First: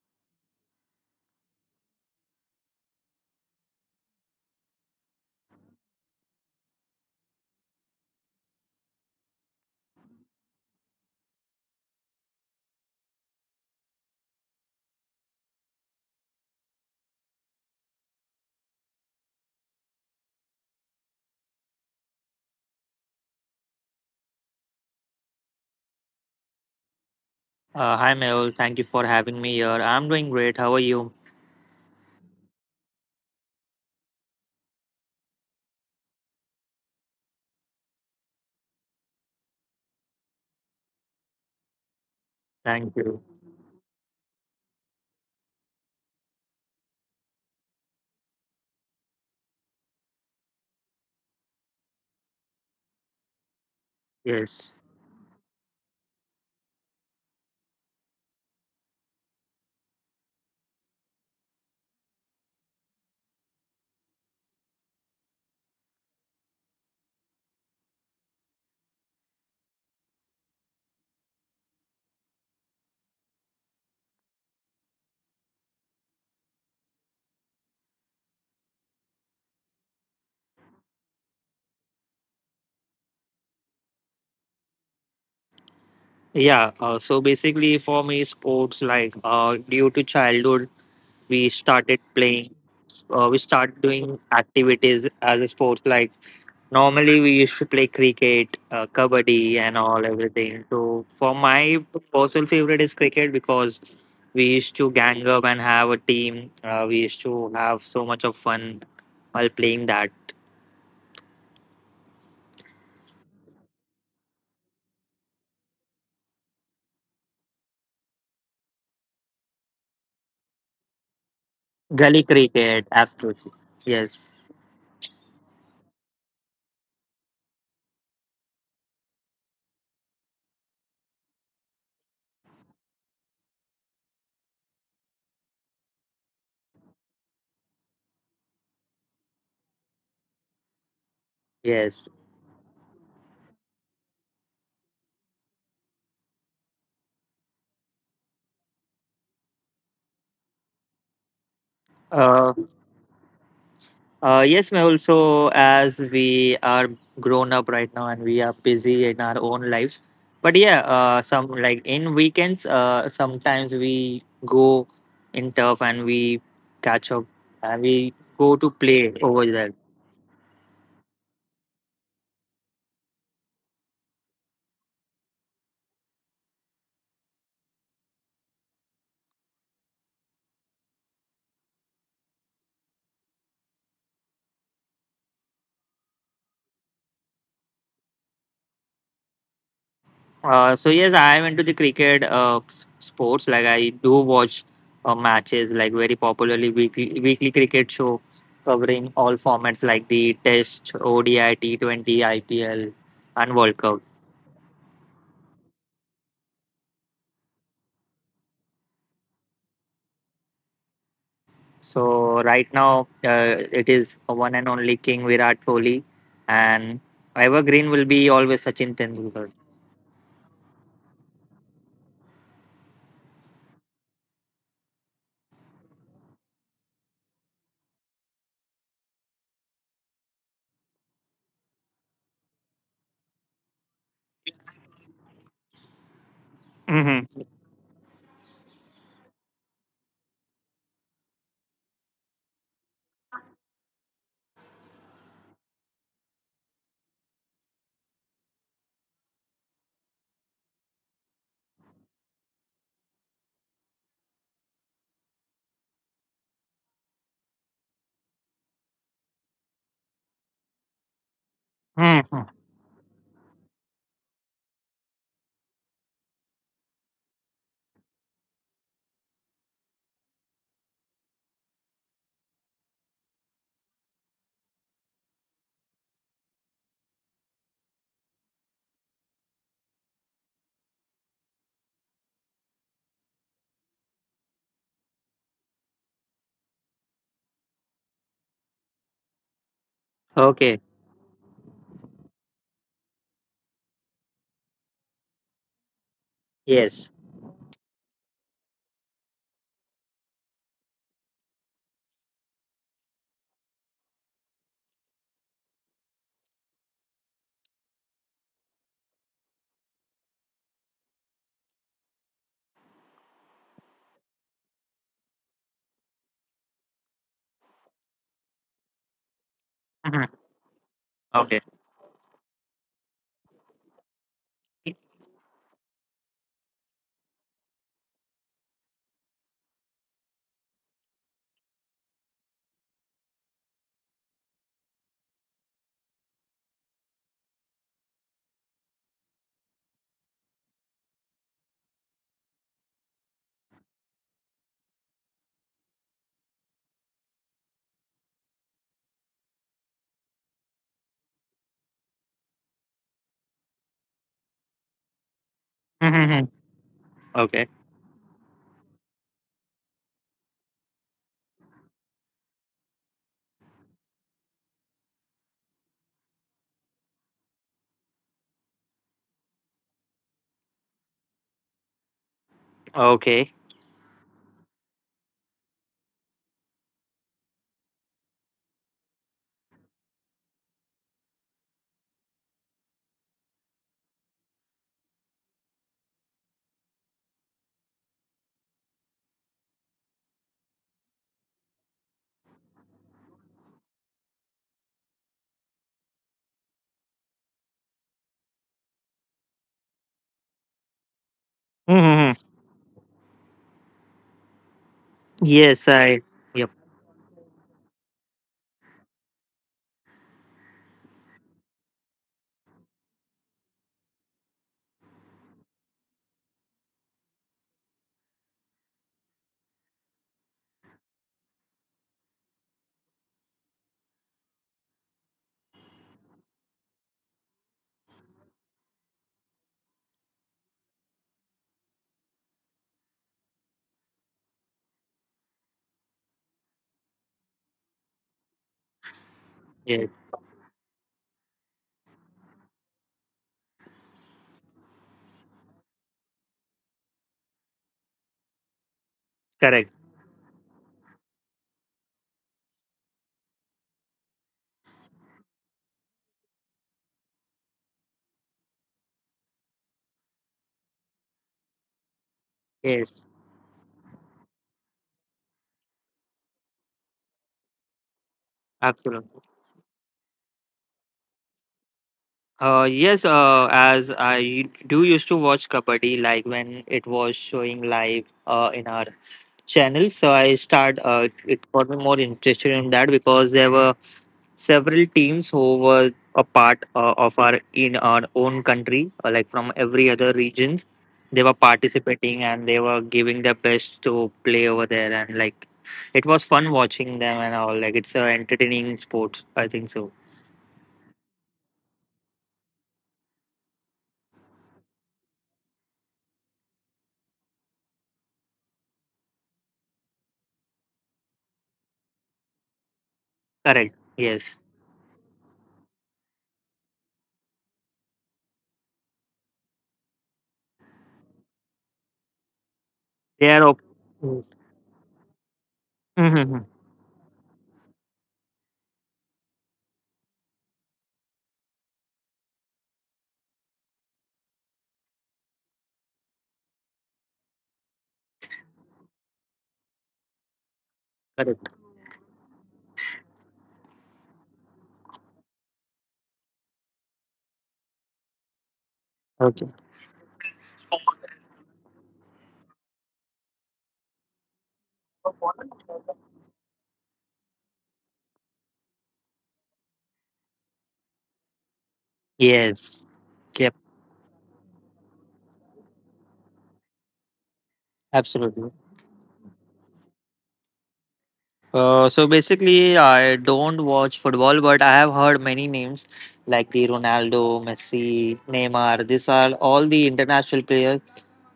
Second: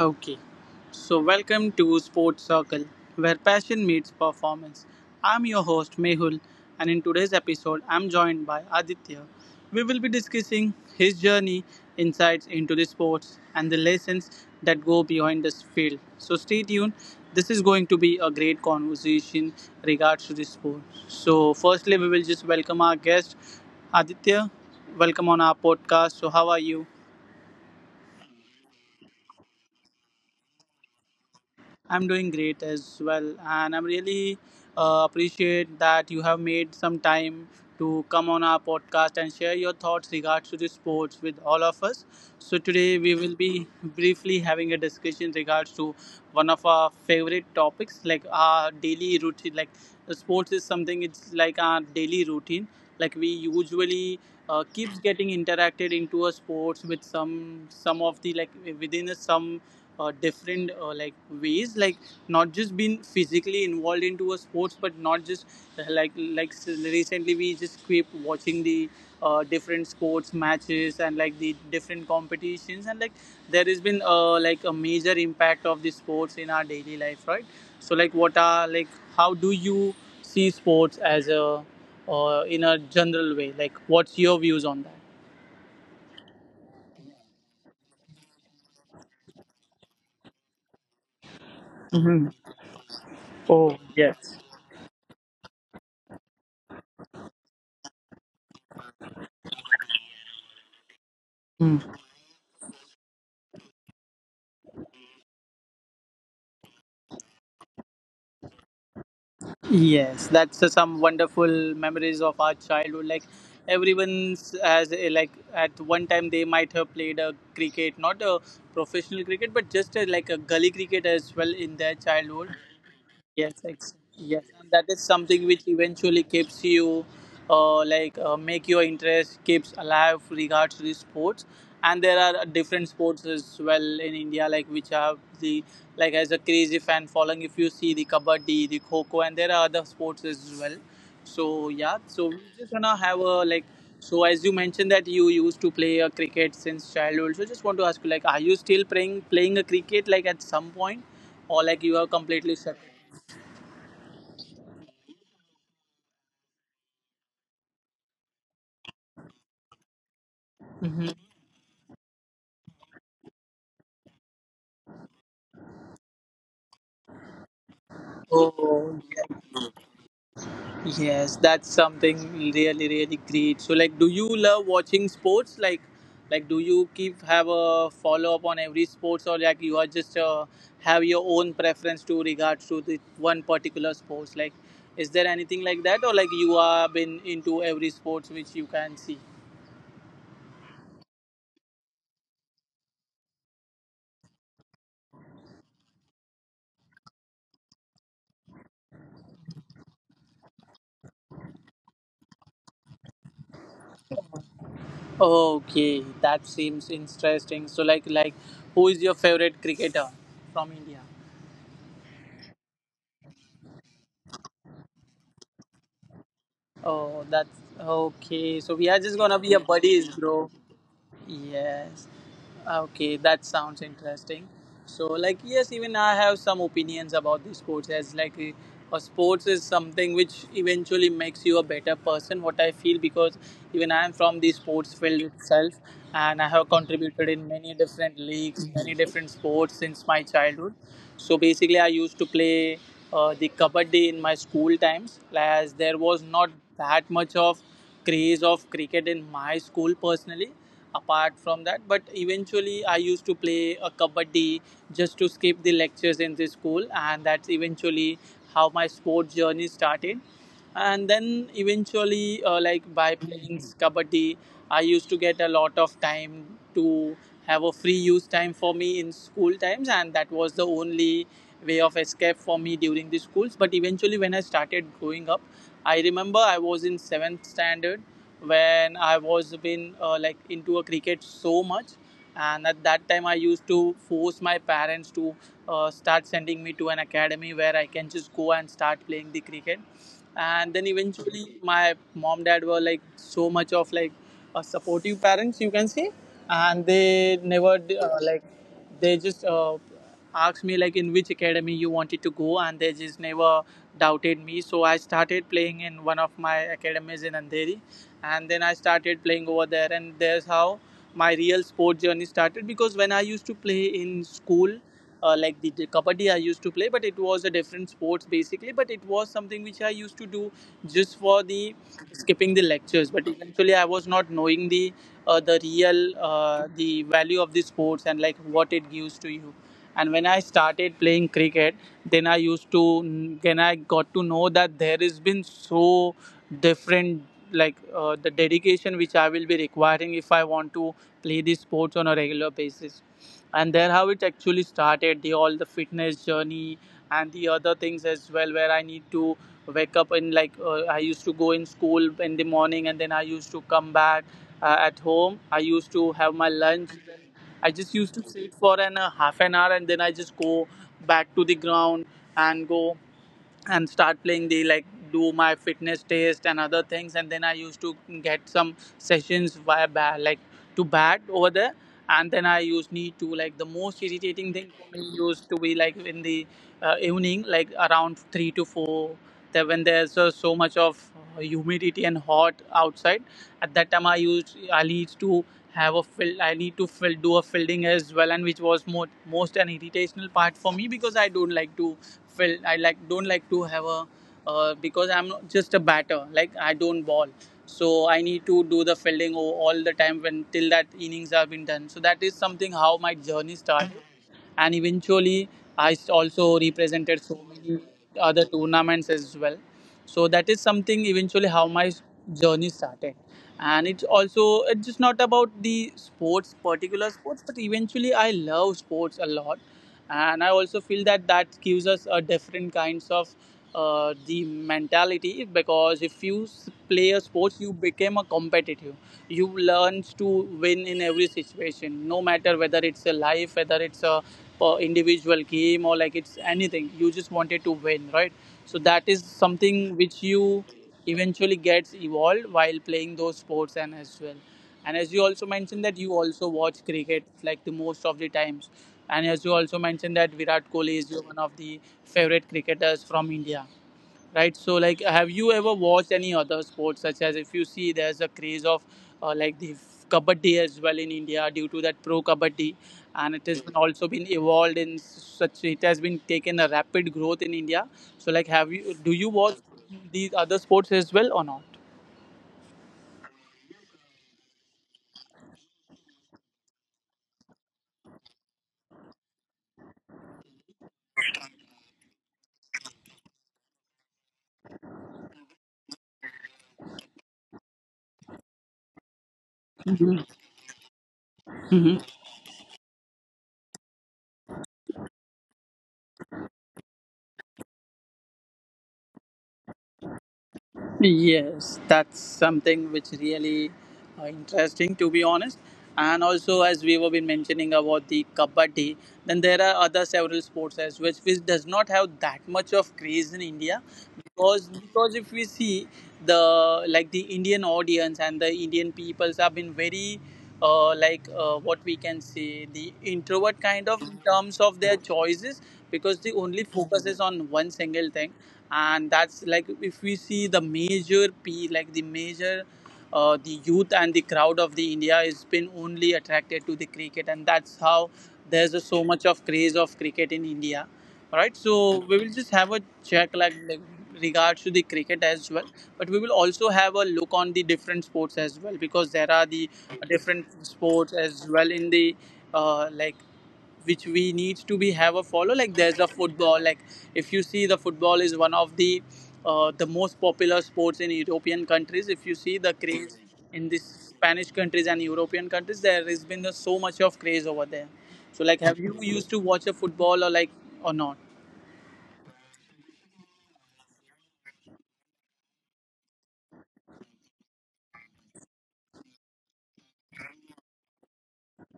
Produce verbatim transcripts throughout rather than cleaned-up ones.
Okay, so welcome to Sports Circle, where passion meets performance. I'm your host Mehul, and in today's episode, I'm joined by Aditya. We will be discussing his journey, insights into the sports, and the lessons that go behind this field. So stay tuned. This is going to be a great conversation regards to the sport. So, firstly, we will just welcome our guest, Aditya. Welcome on our podcast. So, how are you? Uh, hi, Mel. Thank you for having me here. I'm doing great. How are you? I'm doing great as well, and I'm really uh, appreciate that you have made some time to come on our podcast and share your thoughts regards to the sports with all of us. So Thank today we you. will be briefly having a discussion regards to one of our favorite topics, like our daily routine. Like the sports is something it's like our daily routine. Like we usually uh, Yes. keeps getting interacted into a sports with some some of the like within a some uh, different uh, like ways, like not just being physically involved into a sports, but not just uh, like like s- recently we just keep watching the uh, different sports matches and like the different competitions, and like there has been uh, like a major impact of the sports in our daily life, right? So like what are, like how do you see sports as a uh, in a general way, like what's your views on that? Yeah. Uh, so basically, for me, sports like uh, due to childhood, we started Hmm. playing. Uh, we Oh, start doing yes. activities as a sport. Like normally, we used to play cricket, uh, kabaddi, and all everything. So for my personal favorite is cricket because we used to gang up and have a team. Uh, we used to have so much of fun while playing that. Yes, that's uh, some wonderful memories of our childhood. Like everyone has a, like at one time they might have played a cricket, not a professional cricket, but just a, like a gully cricket as well in their Gully childhood. cricket, absolutely. Yes, ex- Yes, yes, and that is something which eventually keeps you, uh, like uh, make your interest keeps alive regards to the sports. And there are different sports as well in India, like which have the like as a crazy fan following. If you see the kabaddi, the kho kho, and there are other sports as well. So yeah, yes. so we just wanna have a like. So as you mentioned that you used to play a cricket since childhood, so just want to ask you, like, are you still playing playing a cricket like at some point, or like you are Uh, completely separate? uh, yes, Mehul. So, as we are grown up right now and we are busy in our own lives, but yeah, Mhm. uh, some like in weekends, uh, sometimes we go in turf and we catch up and we go to Oh, play over yeah. there. Yes, that's something really, really great. So, like, do you love watching sports? Like, like, do you keep have a follow up on every sports, or like you are just uh, have your own preference to regards to the one particular sports? Like, is there anything like that, or like you are been into every sports which you can see? Uh, so yes, I am into the cricket uh, s- sports. Like I do watch uh, matches, like very popularly weekly weekly cricket show covering all formats like the Test, O D I, T Twenty, I P L, and World Cup. Okay, that seems interesting. So, like, like, who is your favorite cricketer from India? So right now, uh, it is one and only King Virat Kohli, and Oh, that's evergreen will be okay. So always we are Sachin just gonna be a Tendulkar. buddies, bro. Yes. Ah, okay, that sounds interesting. So, like, yes, even I have some opinions about the sports as like a, a sports is something which eventually makes you a better person. What I feel, because even I am from the sports field itself, and I have contributed in Mm-hmm. many different leagues, many different sports since my childhood. So basically, I used to play uh, the kabaddi in my school times, as there was not that much of craze of cricket in my school personally apart from that, but eventually I used to play a kabaddi just to skip the lectures in the school, and that's eventually how my sport journey started. And then eventually uh, Hmm. like by playing kabaddi, I used to get a lot of time to have a free use time for me in school times, and that was the only way of escape for me during the schools. But eventually when I started growing up, I remember I was in seventh standard when I was been uh, like into a cricket so much, and at that time I used to force my parents to uh, start sending me to an academy where I can just go and start playing the cricket. And then Okay. eventually my mom dad were like so much of like a supportive parents you can say, and they Yes. never uh, like they just uh, asked me like in which academy you wanted to go, and they just never doubted me. So I started playing in one of my academies in Andheri, and then I started playing over there, and there's how my real sport journey started. Because when I used to play in school uh, like the, the kabaddi I used to play, but it was a different sports basically, but it was something which I used to do Hmm. just for the Okay. skipping the lectures. But eventually I was not knowing the uh, the real uh, the value of the sports and like what it gives to you. And when I started playing cricket, then i used to then I got to know that there has been so different, like uh, the dedication which I will be requiring if I want to play these sports on a regular basis. And there how it actually started the all the fitness journey and the other things as well, where I need to wake up in like uh, I used to go in school in the morning, and then I used to come back uh, at home. I used to have my lunch. Hmm. I just used to sit for Okay. an a half an hour, and then I just go back to the ground and go and start playing the like do my fitness test and other things. And then I used to get some sessions via bat, like to bat over there. And then I used need to like the most irritating thing for me used to be like in the uh, evening, like around three to four, that when there's uh, so much of uh, humidity and hot outside. At that time i used I need to have a fill I need to fill do a fielding as well, and which was more most an irritational part for me because I don't like to felt I like don't like to have a uh, because I'm not just a batter. Like I don't ball, so I need to do the fielding all the time when till that innings have been done. So that is something how my Okay. journey started, and eventually I also Yes, I. represented so Yep. many other tournaments as well. So that is something eventually how my journey started. And it's also it's just not about the sports, particular sports, but eventually I love sports a lot, and I also feel that that gives us a different kinds of uh, the mentality. Because if you s- play a sports, you become a competitive, you learn to win in every situation no matter whether it's a life, whether it's a uh, individual game, or like it's anything, you just wanted to win, right? So that is something which you Yeah. eventually gets evolved while playing those sports and as well. And as you also mentioned that you also watch cricket like the most of the times. And as you also mentioned that Correct. Virat Kohli is your one of the favorite cricketers from India, right? So like have you ever watched any other sports, such as if you see there's a craze of uh, like the kabaddi as well in India, due to that pro kabaddi. And it Yes. has been also been evolved in such, it has been taken a rapid growth in India. So like have you do you watch Absolutely. these other sports as well or not? Uh, yes. Uh, as I do used to watch kabaddi, like when it was showing live. Uh, in our channel, so I start uh, it got me more interested in that because there were several teams who were a part uh, of our in our own country, uh, like from every other regions, they were participating and they were giving their best to play over there. And like it was fun watching them and all, like it's a entertaining sport, I think so. Yes, that's something which really uh, interesting to be honest. And also, as we have been mentioning about the kabaddi, then there are other several sports as which which does not have that much of craze in India. Correct. because Yes. because if we see the like the Indian audience and the Indian peoples have been very uh, like uh, what we can say the introvert they are kind op- of in terms of their choices, because they only mm-hmm. focuses on one single thing. And that's like if we see the major p like the major uh, the youth and the crowd of the India has been only attracted to the cricket, and that's how there's a, so much of craze of cricket in India. All right, Correct. so we will just have a check, like like, regards to the cricket as well, but we will also have a look on the different sports as well, because there are the Okay. different sports as well in the uh, like which we need to be have a follow, like there's a football. Like if you see the football is one of the uh, the most popular sports in European countries. If you see the craze Yes. in this Yep. Spanish countries and European countries, there has been so much of craze over there. So, like, have Absolutely. you used to watch a football or like or not? Uh, so basically, I don't watch football, but I have heard many names like the Ronaldo, Messi, Neymar. These are all the international players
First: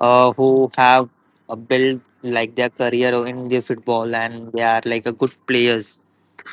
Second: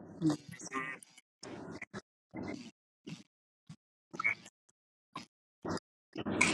uh, who have uh, built like their career in the football, and they are like a good players.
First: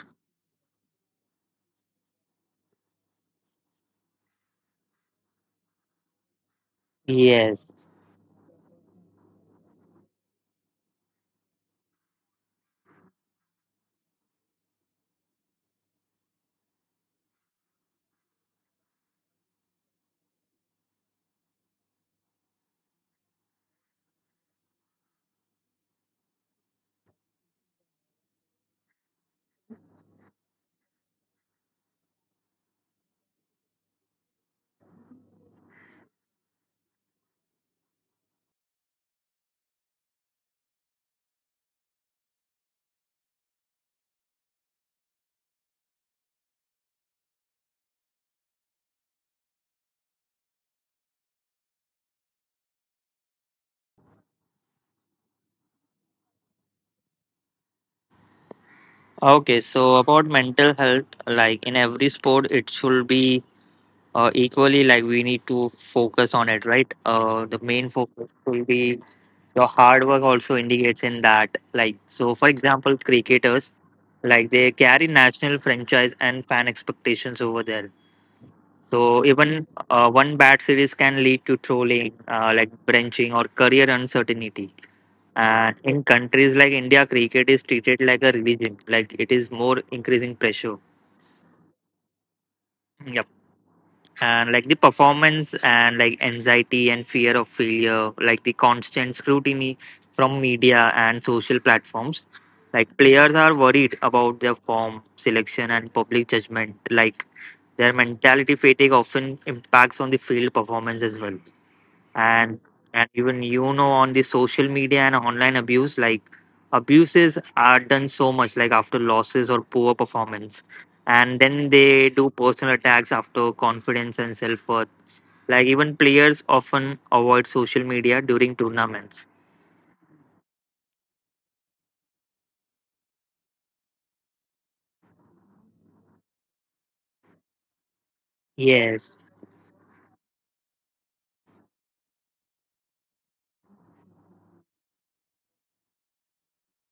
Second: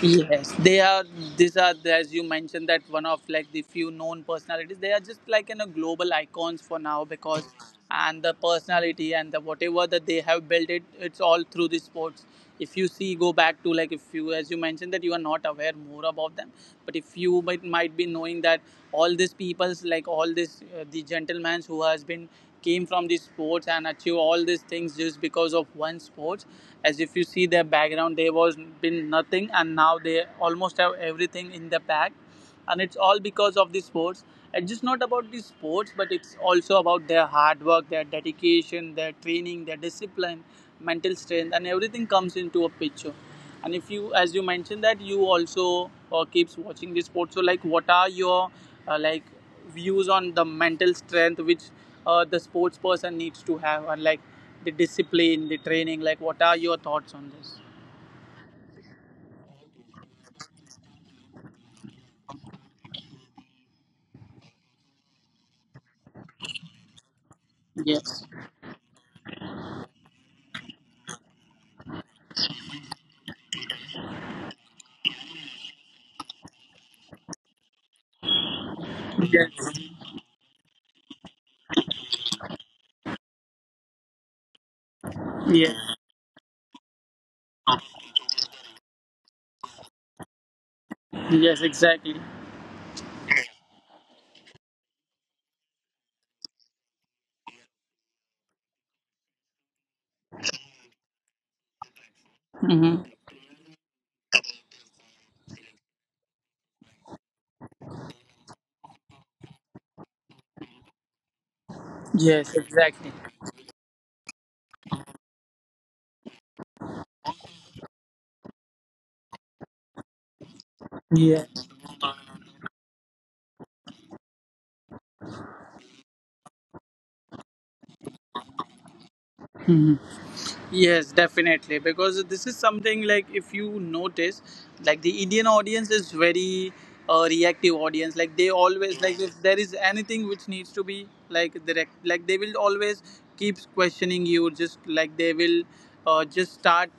Yes, they are. These are, the- as you mentioned, that one of like the few known personalities. They are just like you know global icons for now because, Yes. and the personality and the whatever that they have built it, it's all through the sports. If you see, go back to like if you, as you mentioned, that you are not aware more about them, but if you might might be knowing that all these people's like all this uh, the gentlemen who has been came from the sports and achieve all these things just because of one sport, as if you see their background they was been nothing and now they almost have everything in the pack, and it's all because of the sports. It's just not about the sports but it's also about their hard work, their dedication, their training, their discipline, mental strength, and everything comes into a picture. And if you, as you mentioned that you also uh, keeps watching the sports, so like what are your uh, like views on the mental strength which uh, the sports person needs to have, and like the discipline, the training, like what are your thoughts on this? Okay. So about mental health, like in every sport, it should be uh, equally like we need to focus on it, right? Uh, the main Yes, focus will be your hard work also indicates in that, like so for example, cricketers like they carry national franchise and fan expectations over there. So even yes, uh, one bad series can lead to trolling, uh, like benching or career uncertainty. yes, And in countries like India, cricket is treated like a religion. Like it is more increasing pressure. yes, exactly. Yep. And like the performance and like anxiety and fear of failure, like the constant scrutiny from media and social platforms. Like Hmm. players are worried about their form, selection, and public judgment. Like their mentality fatigue often impacts on the field performance as well. Yes, and exactly. and even you know on the social media and online abuse, like abuses are done so much, like after losses or poor performance. And Yes. then they do personal attacks after confidence and self-worth. Like even players often avoid social media during tournaments. Mm-hmm. Yes, definitely. Because this is something like if you notice, like the Indian audience is very uh, reactive audience. Like they always, like Yes. if there is anything which needs to be like direct, like they will always keep questioning you. Just like they will uh, just start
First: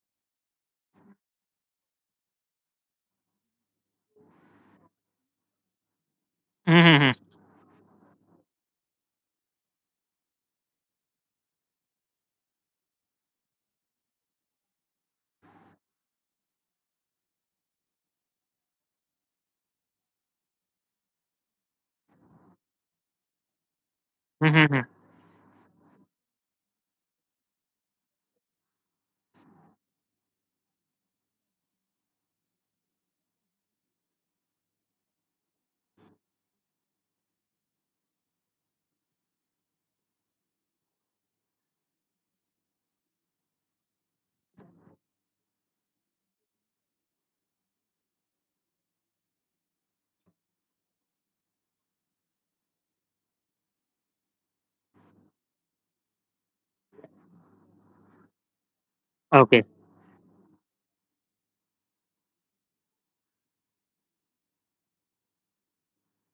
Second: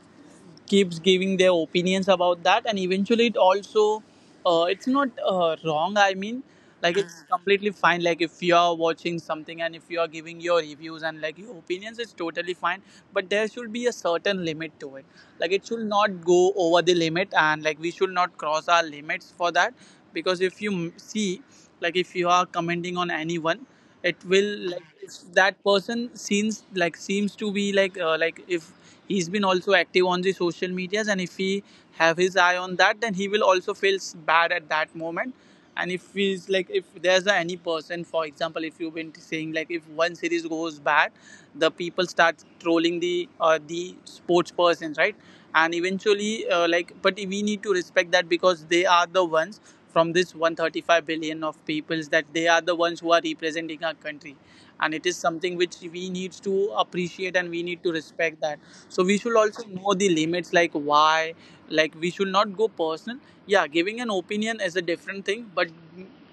keeps giving their opinions about that, and eventually it also, uh, it's not uh, wrong, I mean, like it's Mhm. Mhm, completely fine. Like if you are watching something and if you are giving your reviews and like your opinions, it's totally fine, but there should be a certain limit to it. Like it should not go over the limit, and like we should not cross our limits for that. Because if you m- see, like if you are commenting on anyone, it will, mhm. like if that person seems like seems to be like, uh, like if he's been also active on the social medias and if he have his eye on that, then he will also feels bad at that moment. And if he's like, if there's any person, for example, if you've been saying, like if one series goes bad, the people start trolling the, uh, the sports persons, right? And eventually, uh, like, but we need to respect that, because they are the ones from this one hundred thirty-five billion of peoples, that they are the ones who are representing our country. And it is something which we need to appreciate, and we need to respect that. So we should Okay. also know the limits, like why, like we should not go personal. Yeah, giving an opinion is a different thing, but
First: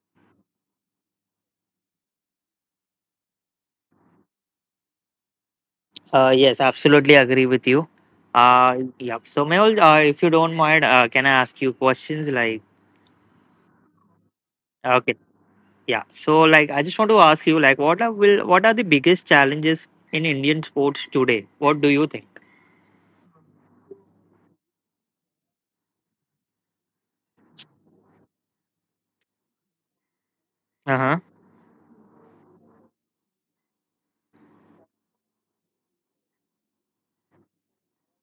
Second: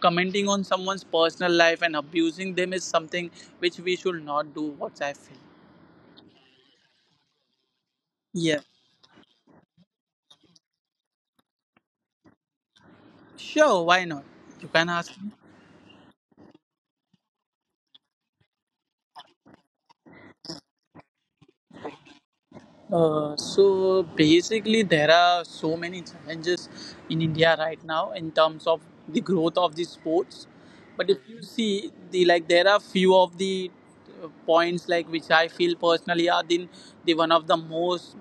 commenting on someone's personal life and abusing them is something which we should not do, what I feel. Uh, yes, absolutely agree with you. Yeah, uh Yep. So Mehul, uh, if you don't mind, uh, can I ask you questions like? sure, why not? You can ask Okay. me. Yeah. So like I just want to ask you like what are will what are the biggest challenges in Indian sports today? What do you think? Uh, so basically, there are so many challenges in India right now in terms of the growth of the sports. But if Uh-huh. you see the, like, there are few of the uh, points like which I feel personally are the, the one of the most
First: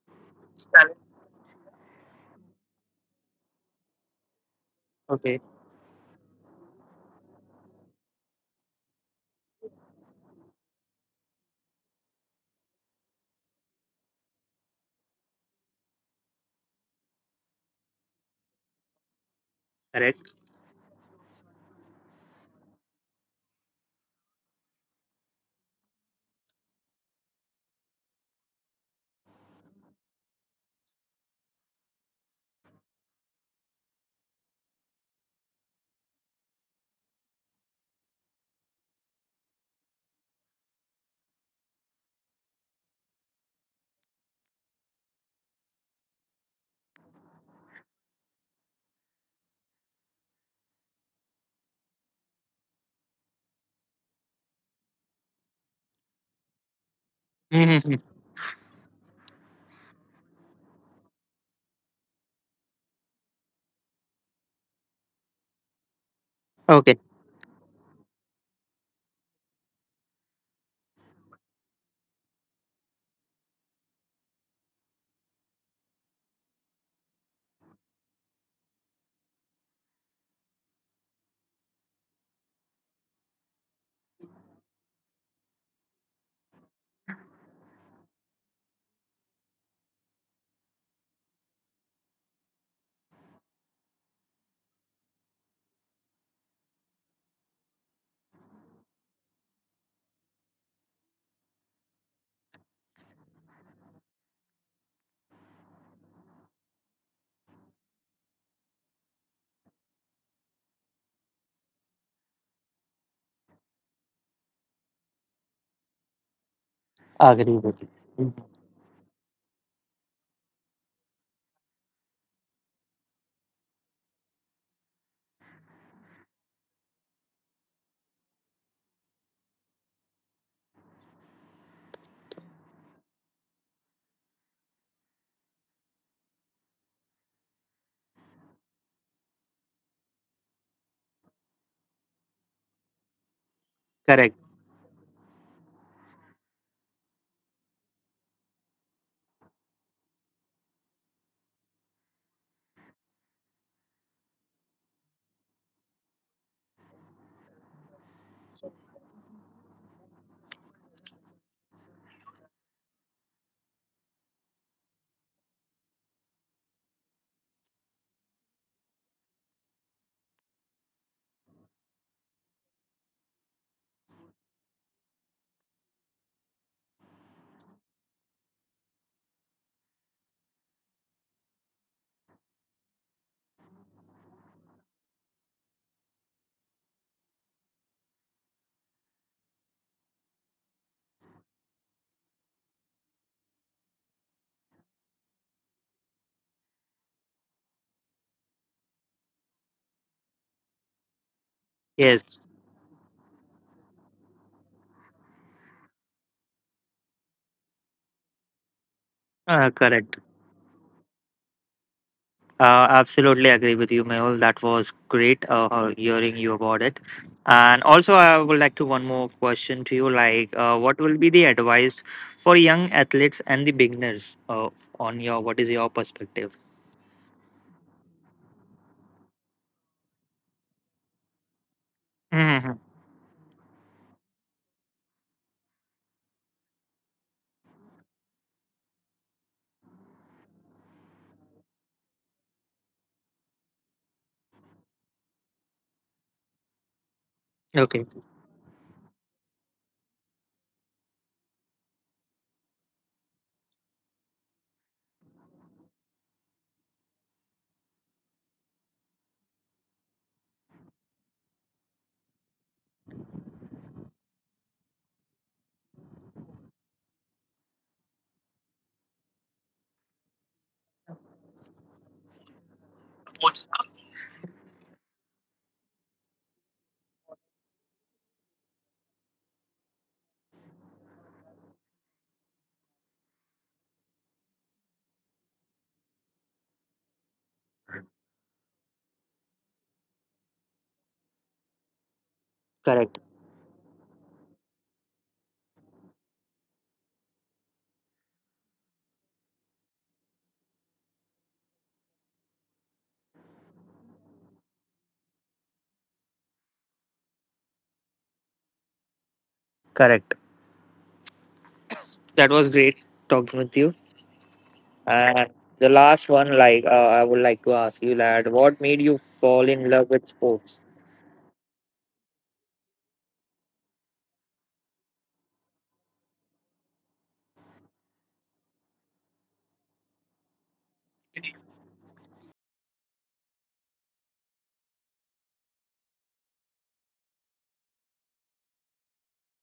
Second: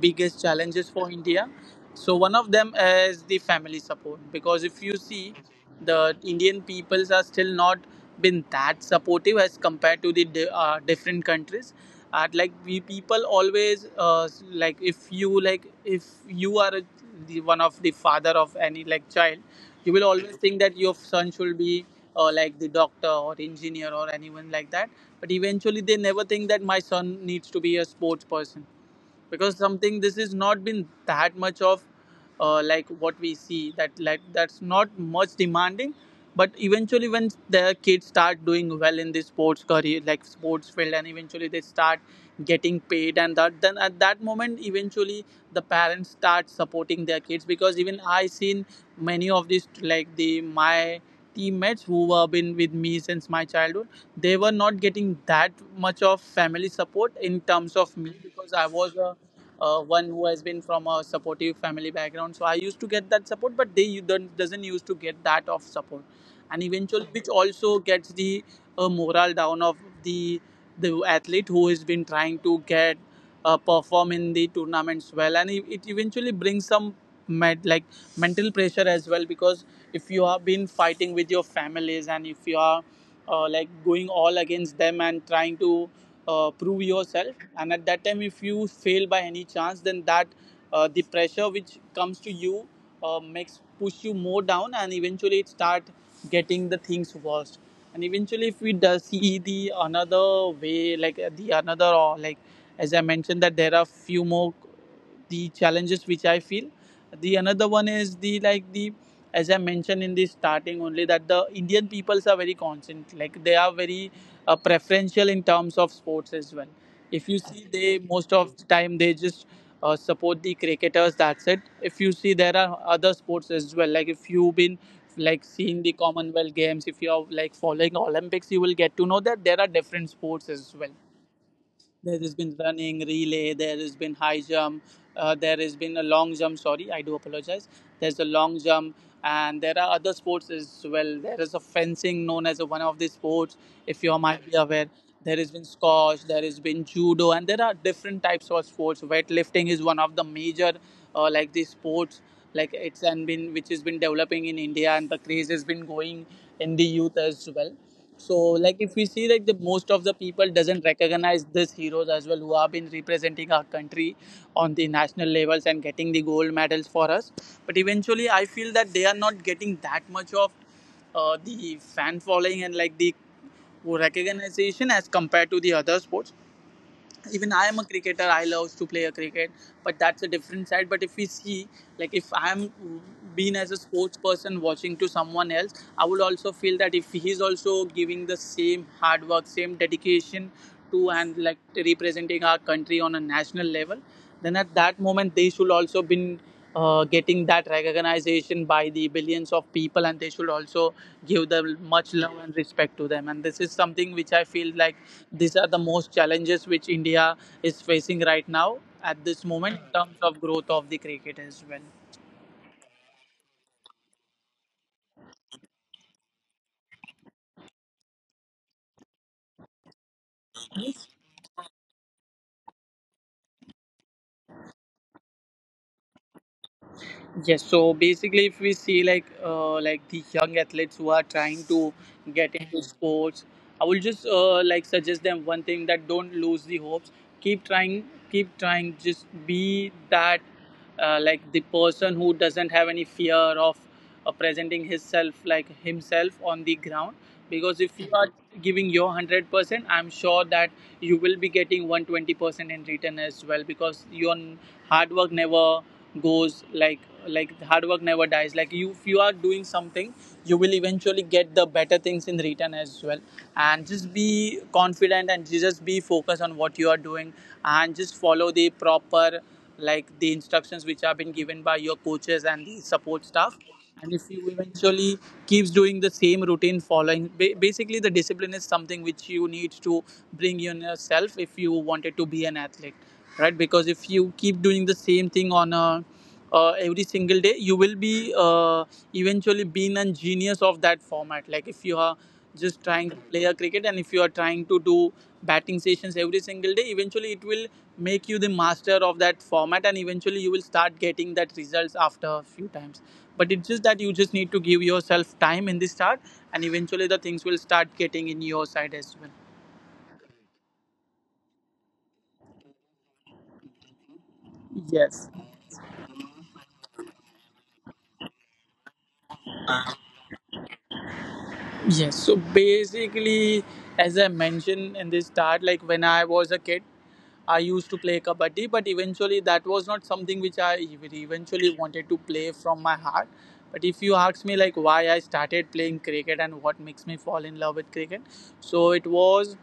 biggest challenges for India. So one of them is the family support, because if you see, Okay. the Indian peoples are still not been that supportive as compared to the di- uh, different countries. And like we people always, uh, like if you, like if you are a, the one of the father of any like child, you will Correct. always think that your son should be uh, like the doctor or engineer or anyone like that. But eventually they never think that my son needs to be a sports person, because something this is not been that much of, uh, like what we see that, like that's not much demanding. But eventually when the kids start doing well in the sports career, like sports field, and eventually they start getting paid, and that, then at that moment eventually the parents start supporting their kids. Because even I seen many of these, like the my teammates who have been with me since my childhood, they were not getting that much of family support in terms of Hmm. me, because I was a, uh, one who has been from a supportive family background, so I used to get that support, but they don't, doesn't used to get that of support. And Okay. eventually which also gets the uh, morale down of the the athlete who has been trying to get uh, perform in the tournaments well, and it it eventually brings some med- like mental pressure as well, because if you have been fighting with your families and if you are, uh, like going all against them and trying to uh, prove yourself, and at that time if you fail by any chance, then that, uh, the pressure which comes to you, uh, makes push you more down, and eventually it start getting the things worse. And eventually if we do see the another way, like, uh, the another, or like, as I mentioned that there are few more, the challenges which I feel, the another one is the, like the, as I mentioned in the starting only, that the Indian peoples are very constant, like they are very uh, preferential in terms of sports as well. If you Agree see, with you. they Mhm. most of the time they just uh, support the cricketers, that's it. If you see, there are other sports as well. Like if you've been like seeing the Commonwealth Games, if you're like following Olympics, you will get to know that there are different sports as well. There has been running, relay, there has been high jump, uh, there has been a long jump. Sorry, I do apologize. There's a long jump, and there are other sports as well. There is a fencing known as one of the sports, if you Correct. might be aware. There has been squash, there has been judo, and there are different types of sports. Weightlifting is one of the major, uh, like the sports, like it's and been which has been developing in India, and the craze has been going in the youth as well. So like if we see, like the most of the people doesn't recognize these heroes as well, who have been representing our country on the national levels and getting the gold medals for us. But eventually I feel that they are not getting that much of uh, the fan following and like the recognition as compared to the other sports. Even I am a cricketer, I love to play a cricket, but that's a different side. But if we see, like if I'm being as a sports person watching to someone else, I would also feel that if he is also giving the same hard work, same dedication to, and like representing our country on a national level, then at that moment they should also been uh, getting that recognition by the billions of people, and they should also give them much love Yes. and respect to them. And this is something which I feel like, these are the most challenges which India is facing right now at this Uh, moment in terms Correct. of growth of the cricket as well. Uh, absolutely agree with you, Mehul. That was great uh, hearing you about it. And also, I would like to one more question to you. Like, uh, what will be the advice for young athletes and the beginners? Uh, on your What is your perspective? Yes, so basically, if we see, like, uh, like the young athletes who are trying to get Hmm. into sports, I will just uh, like suggest them one thing, that don't lose the hopes. Keep trying, keep trying, just be that, uh, like the person who doesn't have any fear of uh, presenting himself, like himself on the ground. Because if Okay. you are giving your one hundred percent, I'm sure that you will be getting one hundred twenty percent in return as well. Because your hard work never goes, like like hard work never dies. Like you, if you are doing something, you will eventually get the better things in return as well. And just be confident and just be focused on what you are doing, and just follow the proper, like the instructions which have been given by your coaches and the support staff. And if you eventually keeps doing the same routine, following, ba- basically the discipline is something which you need to bring in yourself if you wanted to be an athlete, right? Because if you keep doing the same thing on a, uh, every single day, you will be, uh, eventually being a genius of that format. Like if you are just trying to Correct. play a cricket, and if you are trying to do batting sessions every single day, eventually it will make you the master of that format, and eventually you will start getting that results after a few times. But it's just that you just need to give yourself time in the start, and eventually the things will start getting in your side as well. Correct. That was great talking with you. Yes. And the last one, like uh, I would like to ask you, lad, what made you fall in love with sports? Yes. So basically, as I mentioned in the start, like when I was a kid, I used to play kabaddi, but eventually that was not something which I ev- eventually wanted to play from my heart. But if you ask me, like why I started playing cricket and what makes me fall in love with cricket, so it was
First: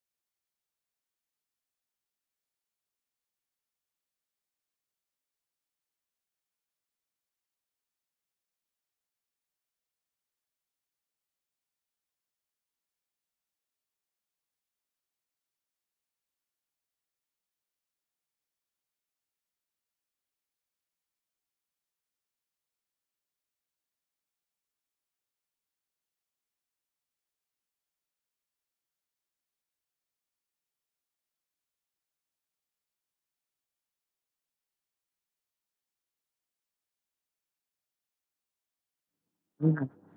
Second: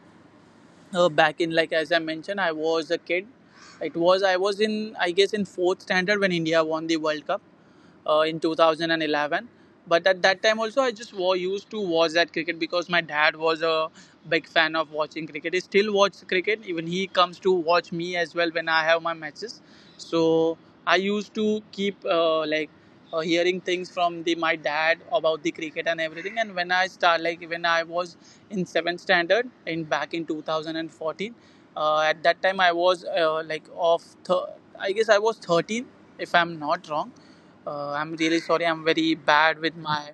uh, back in like as I mentioned, I was a kid. It was I was in I guess in fourth standard when India won the World Cup uh, in twenty eleven. But at that time also I just wa- used to watch that cricket because my dad was a big fan of watching cricket. He still watches cricket, even he comes to watch me as well when I have my matches. So I used to keep uh, like uh, hearing things from the my dad about the cricket and everything. And when i start like when I was in seventh standard in back in two thousand fourteen, uh, at that time I was uh, like of th- I guess I was thirteen, if I'm not wrong. uh, I'm really sorry, I'm very bad with Mhm. my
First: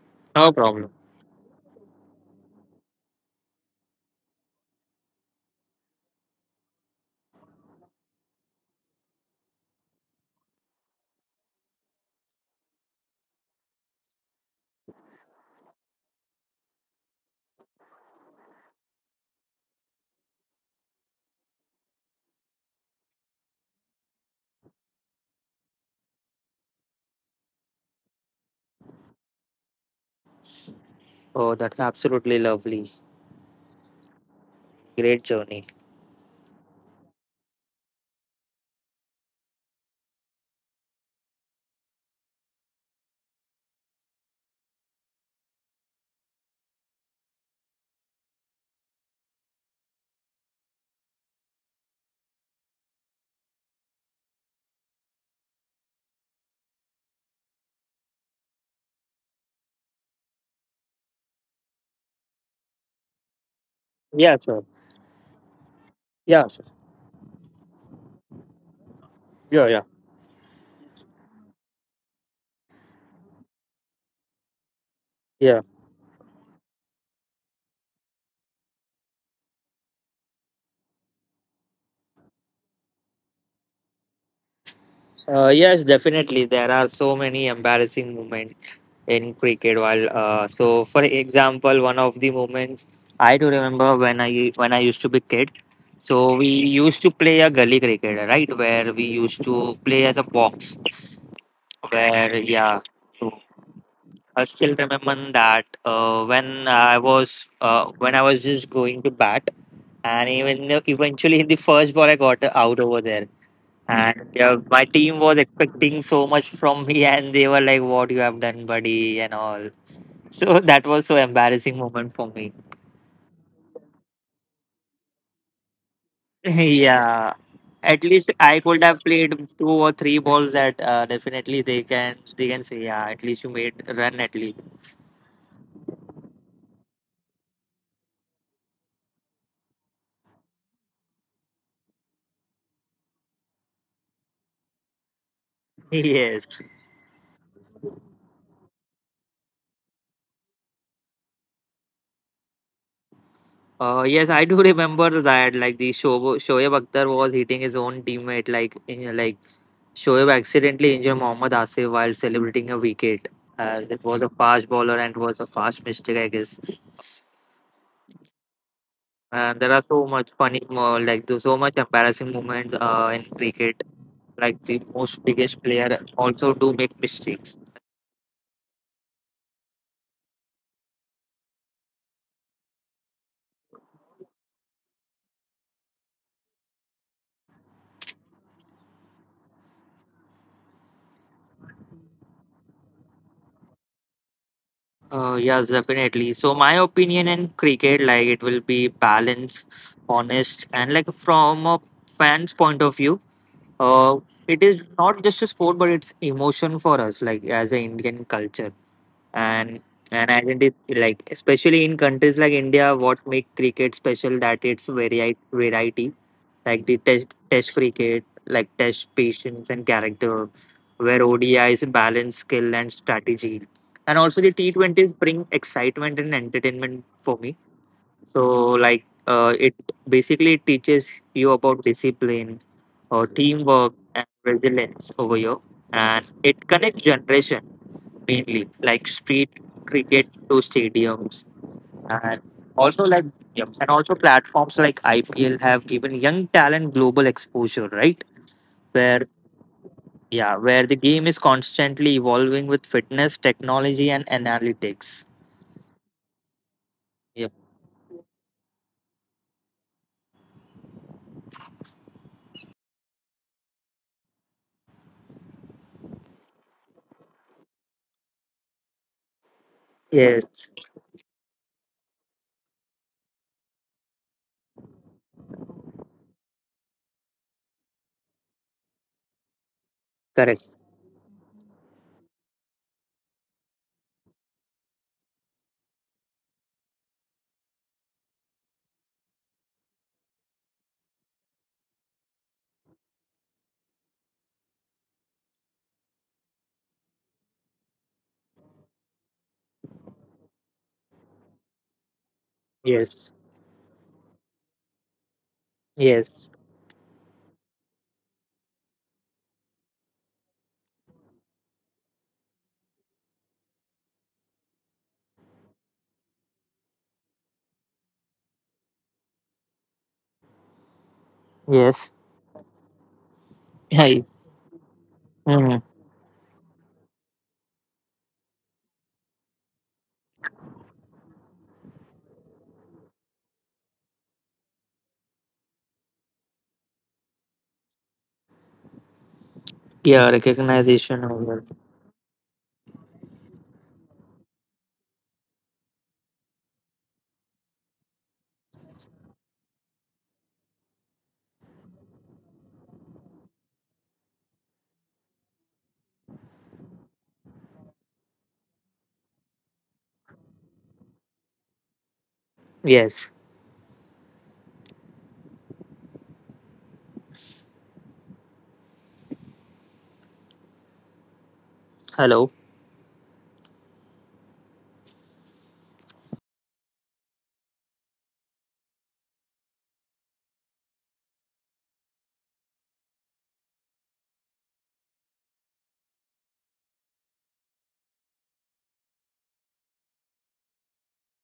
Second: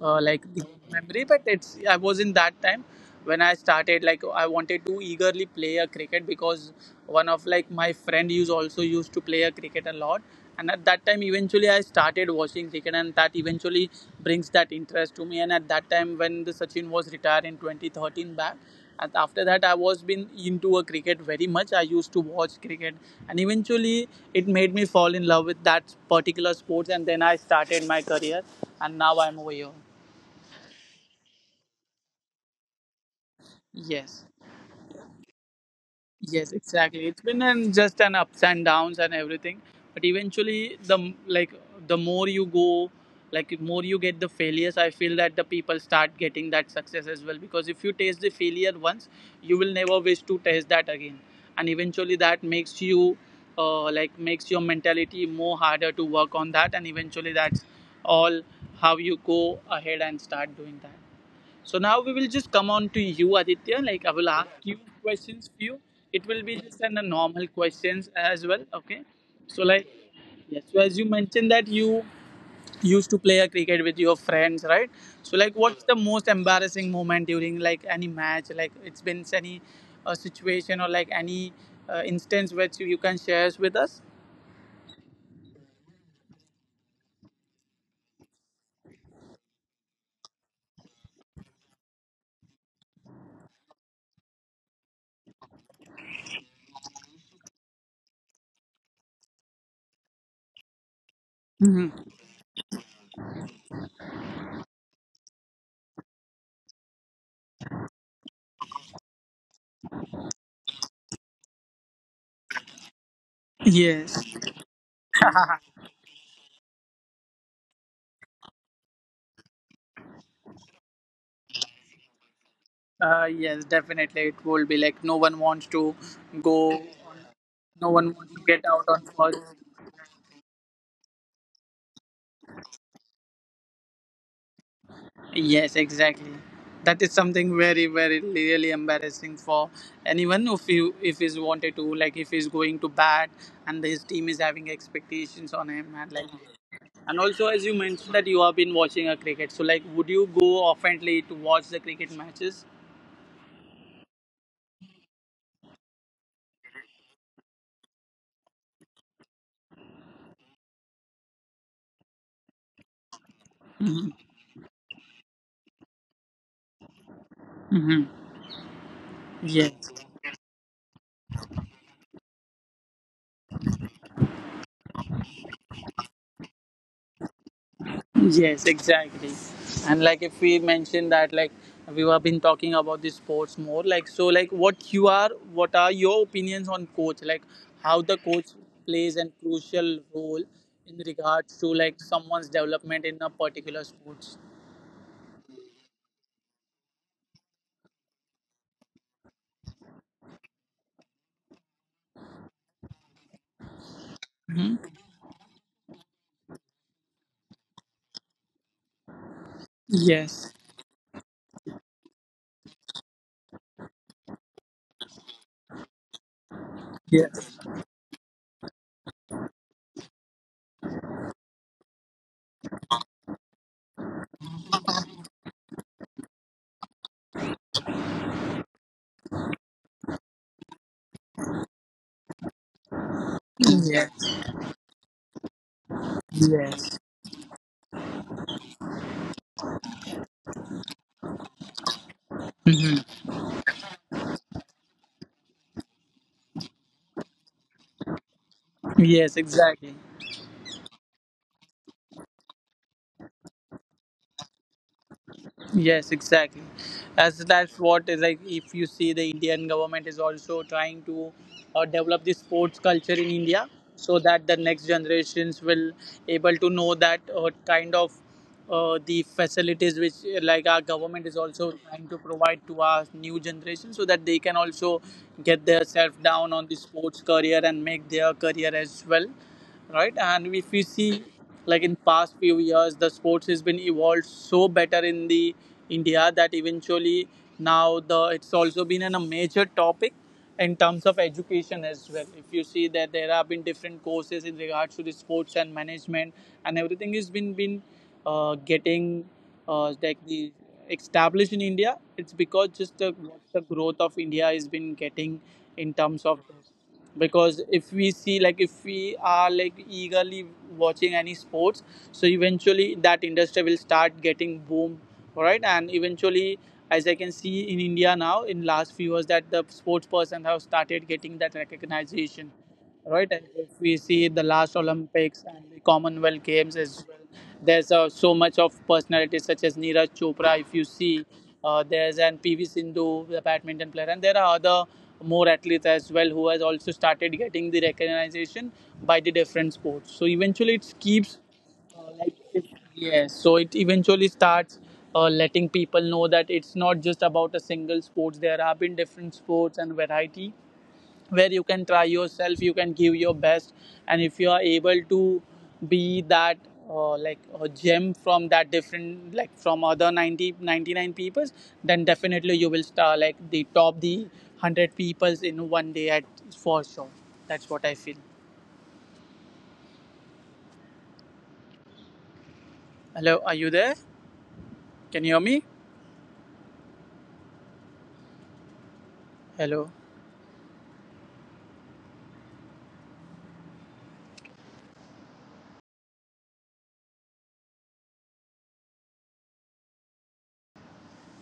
uh, like No the problem. memory, but it's I was in that time when I started. Like I wanted to eagerly play a cricket because one of like my friend used also used to play a cricket a lot, and at that time eventually I started watching cricket, and that eventually brings that interest to me. And at that time when the Sachin was retired in twenty thirteen back, and after that I was been into a cricket very much. I used to watch cricket, and eventually it made me fall in love with that particular sports, and then I started my career and now I'm over here. Oh, that's absolutely lovely. Yes Great journey. Yes, exactly. It's been an, just an ups and downs and everything, but eventually the m- like the more you go, like more you get the failures. I feel that the people start getting that success as well, because if you taste the failure once, you will never wish to taste that again, and eventually that makes you, uh, like makes your mentality more harder to work on that, and eventually that's all how you go ahead and start doing that. So now we will just come on to you, Aditya. Like I will Yeah, ask sure. you questions few. It will Yeah, be sure. just an, a normal questions as well. Okay. So Yeah, yeah. like yes. So as you mentioned that you used to play a cricket with your friends, right? So like, Yeah. what's the most embarrassing moment during like any match? Like it's been any uh, situation or like any uh, instance which you can share with us. Uh, yes, definitely. There are so many embarrassing moments in cricket. While, uh, so for example, one of the moments I do remember, when i when i used to be kid, so we used to play a gully cricket, right, where we used to play as a box Hmm. where. Yeah. So I still remember that, uh, when i was uh, when i was just going to bat, and even though eventually in the first ball I got out over there, Yes. and yeah, my team was expecting so much from me. And they were like, what you have done, buddy, and all. So that was so embarrassing moment for me. Uh, yes, definitely. It will be like no one wants to go. Yeah. No At one least wants to I get could out have on played first. two or three balls, that uh, definitely they can they can say yeah, at least you made a run, at least. Yes, exactly. That is something very, very really embarrassing for anyone. If you if he's wanted to, like, if he's going to bat and his team is having expectations on him, and like, Yes. and also as you mentioned that you have been watching a cricket, so like, would you go oftenly to watch the cricket matches? Uh, yes, I do remember that, like the Shoaib Shoaib Akhtar was hitting his own teammate, like eh, like Shoaib accidentally injured Mohammad Asif while celebrating a wicket. Uh, it was a fast bowler and was a fast mistake, I guess. Mm-hmm. And there are Yes. so much funny, mo- like there's so much embarrassing moments uh, in cricket. Like the most biggest player also do make mistakes. Yes, exactly. And like if we mention that like we have been talking about the sports more, like so like what you are what are your opinions on coach? Like how the coach plays an crucial role in regards to like someone's development in a particular sports. Uh, yes, definitely. So my opinion in cricket, like it will be balanced, honest, and like from a fan's point of view, uh, it Hmm. is not just a sport, but it's emotion for us, like as an Indian culture. and and Yes. identity, like especially in countries like India, what make cricket special, that it's variety variety, like the test Yes. test cricket, like test patience and character, where O D is balance skill and strategy, and also the T twenties bring excitement and entertainment for me. So like, uh, it basically teaches you about discipline or teamwork Yes. and resilience over here, and it Yes. connects generation mainly, like street cricket to stadiums and Hmm. also like stadiums and also platforms like I P L have given young talent global exposure, right? Where, Yes, exactly. yeah, where the game is constantly evolving with fitness, technology, and analytics. Yes, exactly. As Yep. that's what is like. If you see, the Indian government is also trying to uh, develop the sports culture in India, so that the next generations will able to know that uh, kind of uh, the facilities which uh, like Yes, our government is also trying to provide to our new generation, so that they can also get themselves down on the sports career and make their career as well, right? And if correct. we see, like in past few years, the sports has been evolved so better in the India, that eventually now the it's also been an, a major topic in terms of education as well. If you see that there have been different courses in regards to the sports and management, and everything has been been uh, getting uh, like the established in India. It's because just the, Yes, the growth of India has been getting in terms of yes, this, because if we see, like if we are like eagerly watching any sports, so eventually that industry will start getting boom, right? And eventually, as I can see in India now in last few years, that the sports person have started getting that yes. recognition, right. And if we Hi. see the last Olympics and the Mhm. Commonwealth Games as well, there's uh, so much of personalities such as Neeraj Chopra. If you see, uh, there's an P V Sindhu, the badminton player, and there are other more athletes as well who has also started getting the recognition by the different sports. So Yeah, eventually, it recognition. keeps Over. yes. So it eventually starts uh, letting people know that it's not just about a single sports. There have been different sports and variety where you can try yourself, you can give your best, and if you are able to be that uh, like a gem from that different like from other ninety ninety nine ninety nine peoples, then definitely you will start Yes. like the top the hundred peoples in one day at for sure. That's what I feel. Hello. Hello, are you there? Can you hear me? Hello.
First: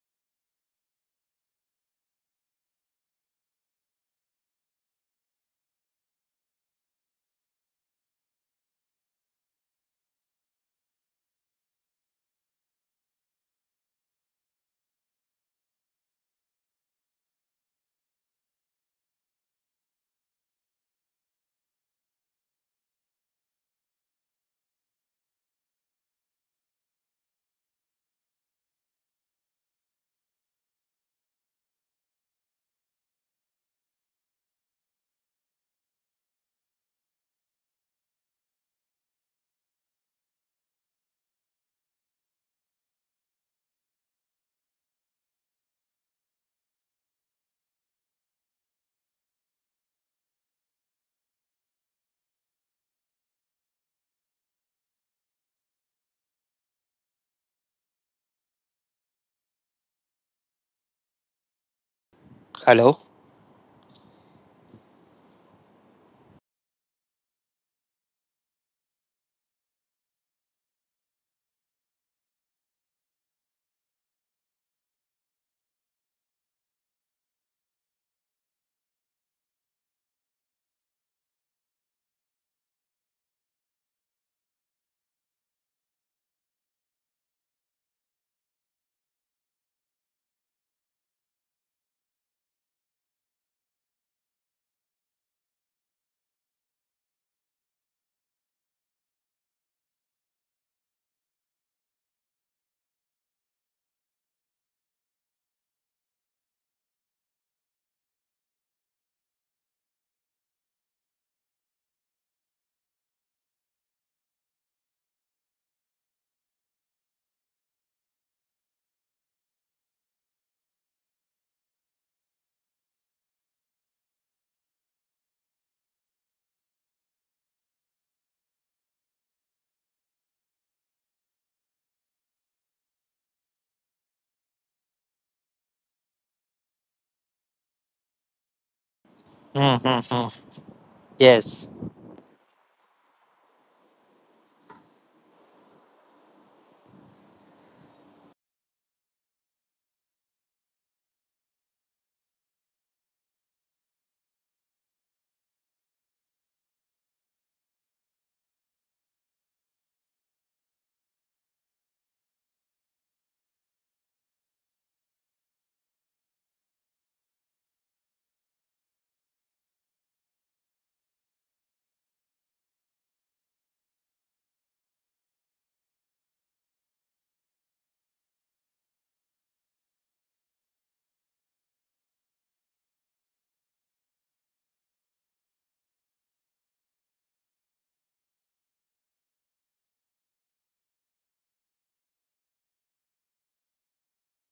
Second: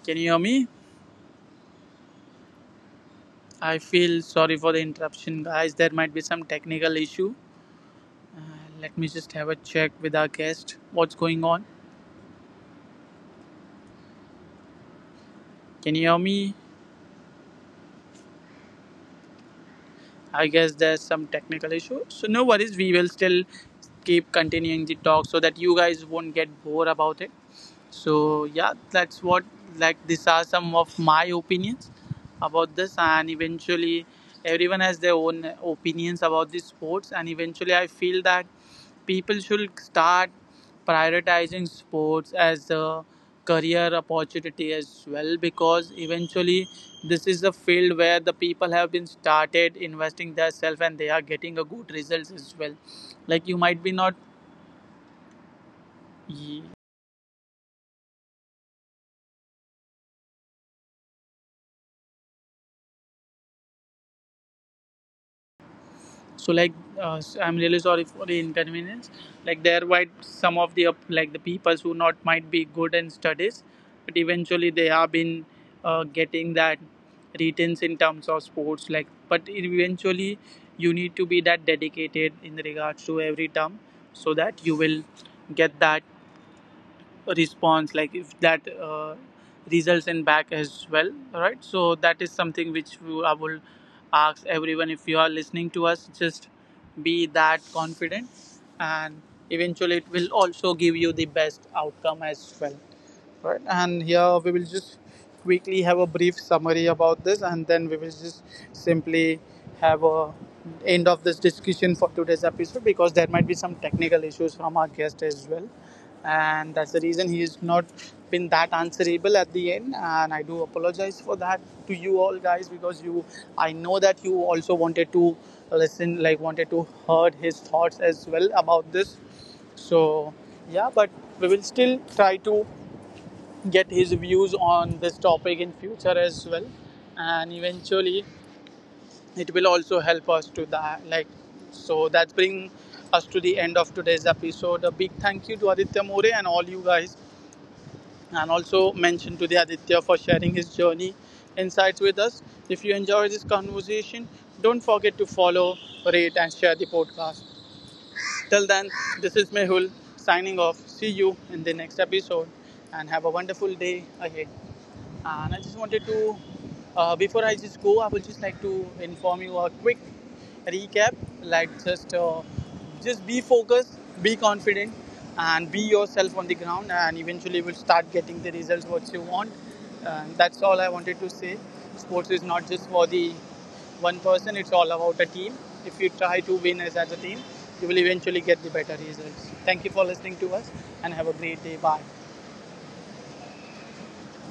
Can you hear me? I feel sorry for the interruption guys, there might be some technical issue. Let me just have a check with our guest what's going on. Can you hear me? I guess there's some technical issue. So no worries, we will still keep continuing the talk so that you guys won't get bored about it. So yeah, that's what like these are some of my opinions about this, and eventually everyone has their own opinions about these sports, and eventually I feel that people should start prioritizing sports as a career opportunity as well, because eventually this is the field where the people have been started investing themselves and they are getting a good results as well. Like you might be not Hello. so like uh, s- I'm really sorry for the inconvenience. Like there might some of the up- like the people who not might be good in studies, but eventually they have been uh, getting that returns in terms of sports, like but eventually you need to be that dedicated in regards to every term, so that you will get that response, like if that uh, results in back as well, right? So that is something which we- I will ask everyone, if you are listening to us, just be that confident, and eventually it will also give you the best outcome as well, right? And here we will just quickly have a brief summary about this, and then we will just simply have a end of this discussion for today's episode, because there might be some technical issues from our guest as well, and that's the reason he has not been that answerable at the end, and I do apologize for that to you all guys, because you I know that you also wanted to listen like wanted to heard his thoughts as well about this. So yeah, but we will still try to get his views on this topic in future as well, and eventually it will also help Mm-hmm. us to that like Yes. so that brings us to the end of today's episode. A big thank you to Aditya More and all you guys, and also mention to the Aditya for sharing his journey insights with us. If you enjoy this conversation, don't forget to follow, rate and share the podcast. Till then, this is Mehul signing off. See you in the next episode and have a wonderful day ahead. And I just wanted to, uh, before I just go, I would just like to inform you a quick recap. Like just, uh, just be focused, be confident, and be yourself on the ground. And eventually, you will start getting the results what you want. And that's all I wanted to say. Sports is not just for the one person. It's all about a team. If you try to win as, a team, you will eventually get the better results. Thank you for listening to us and have a great day. Bye.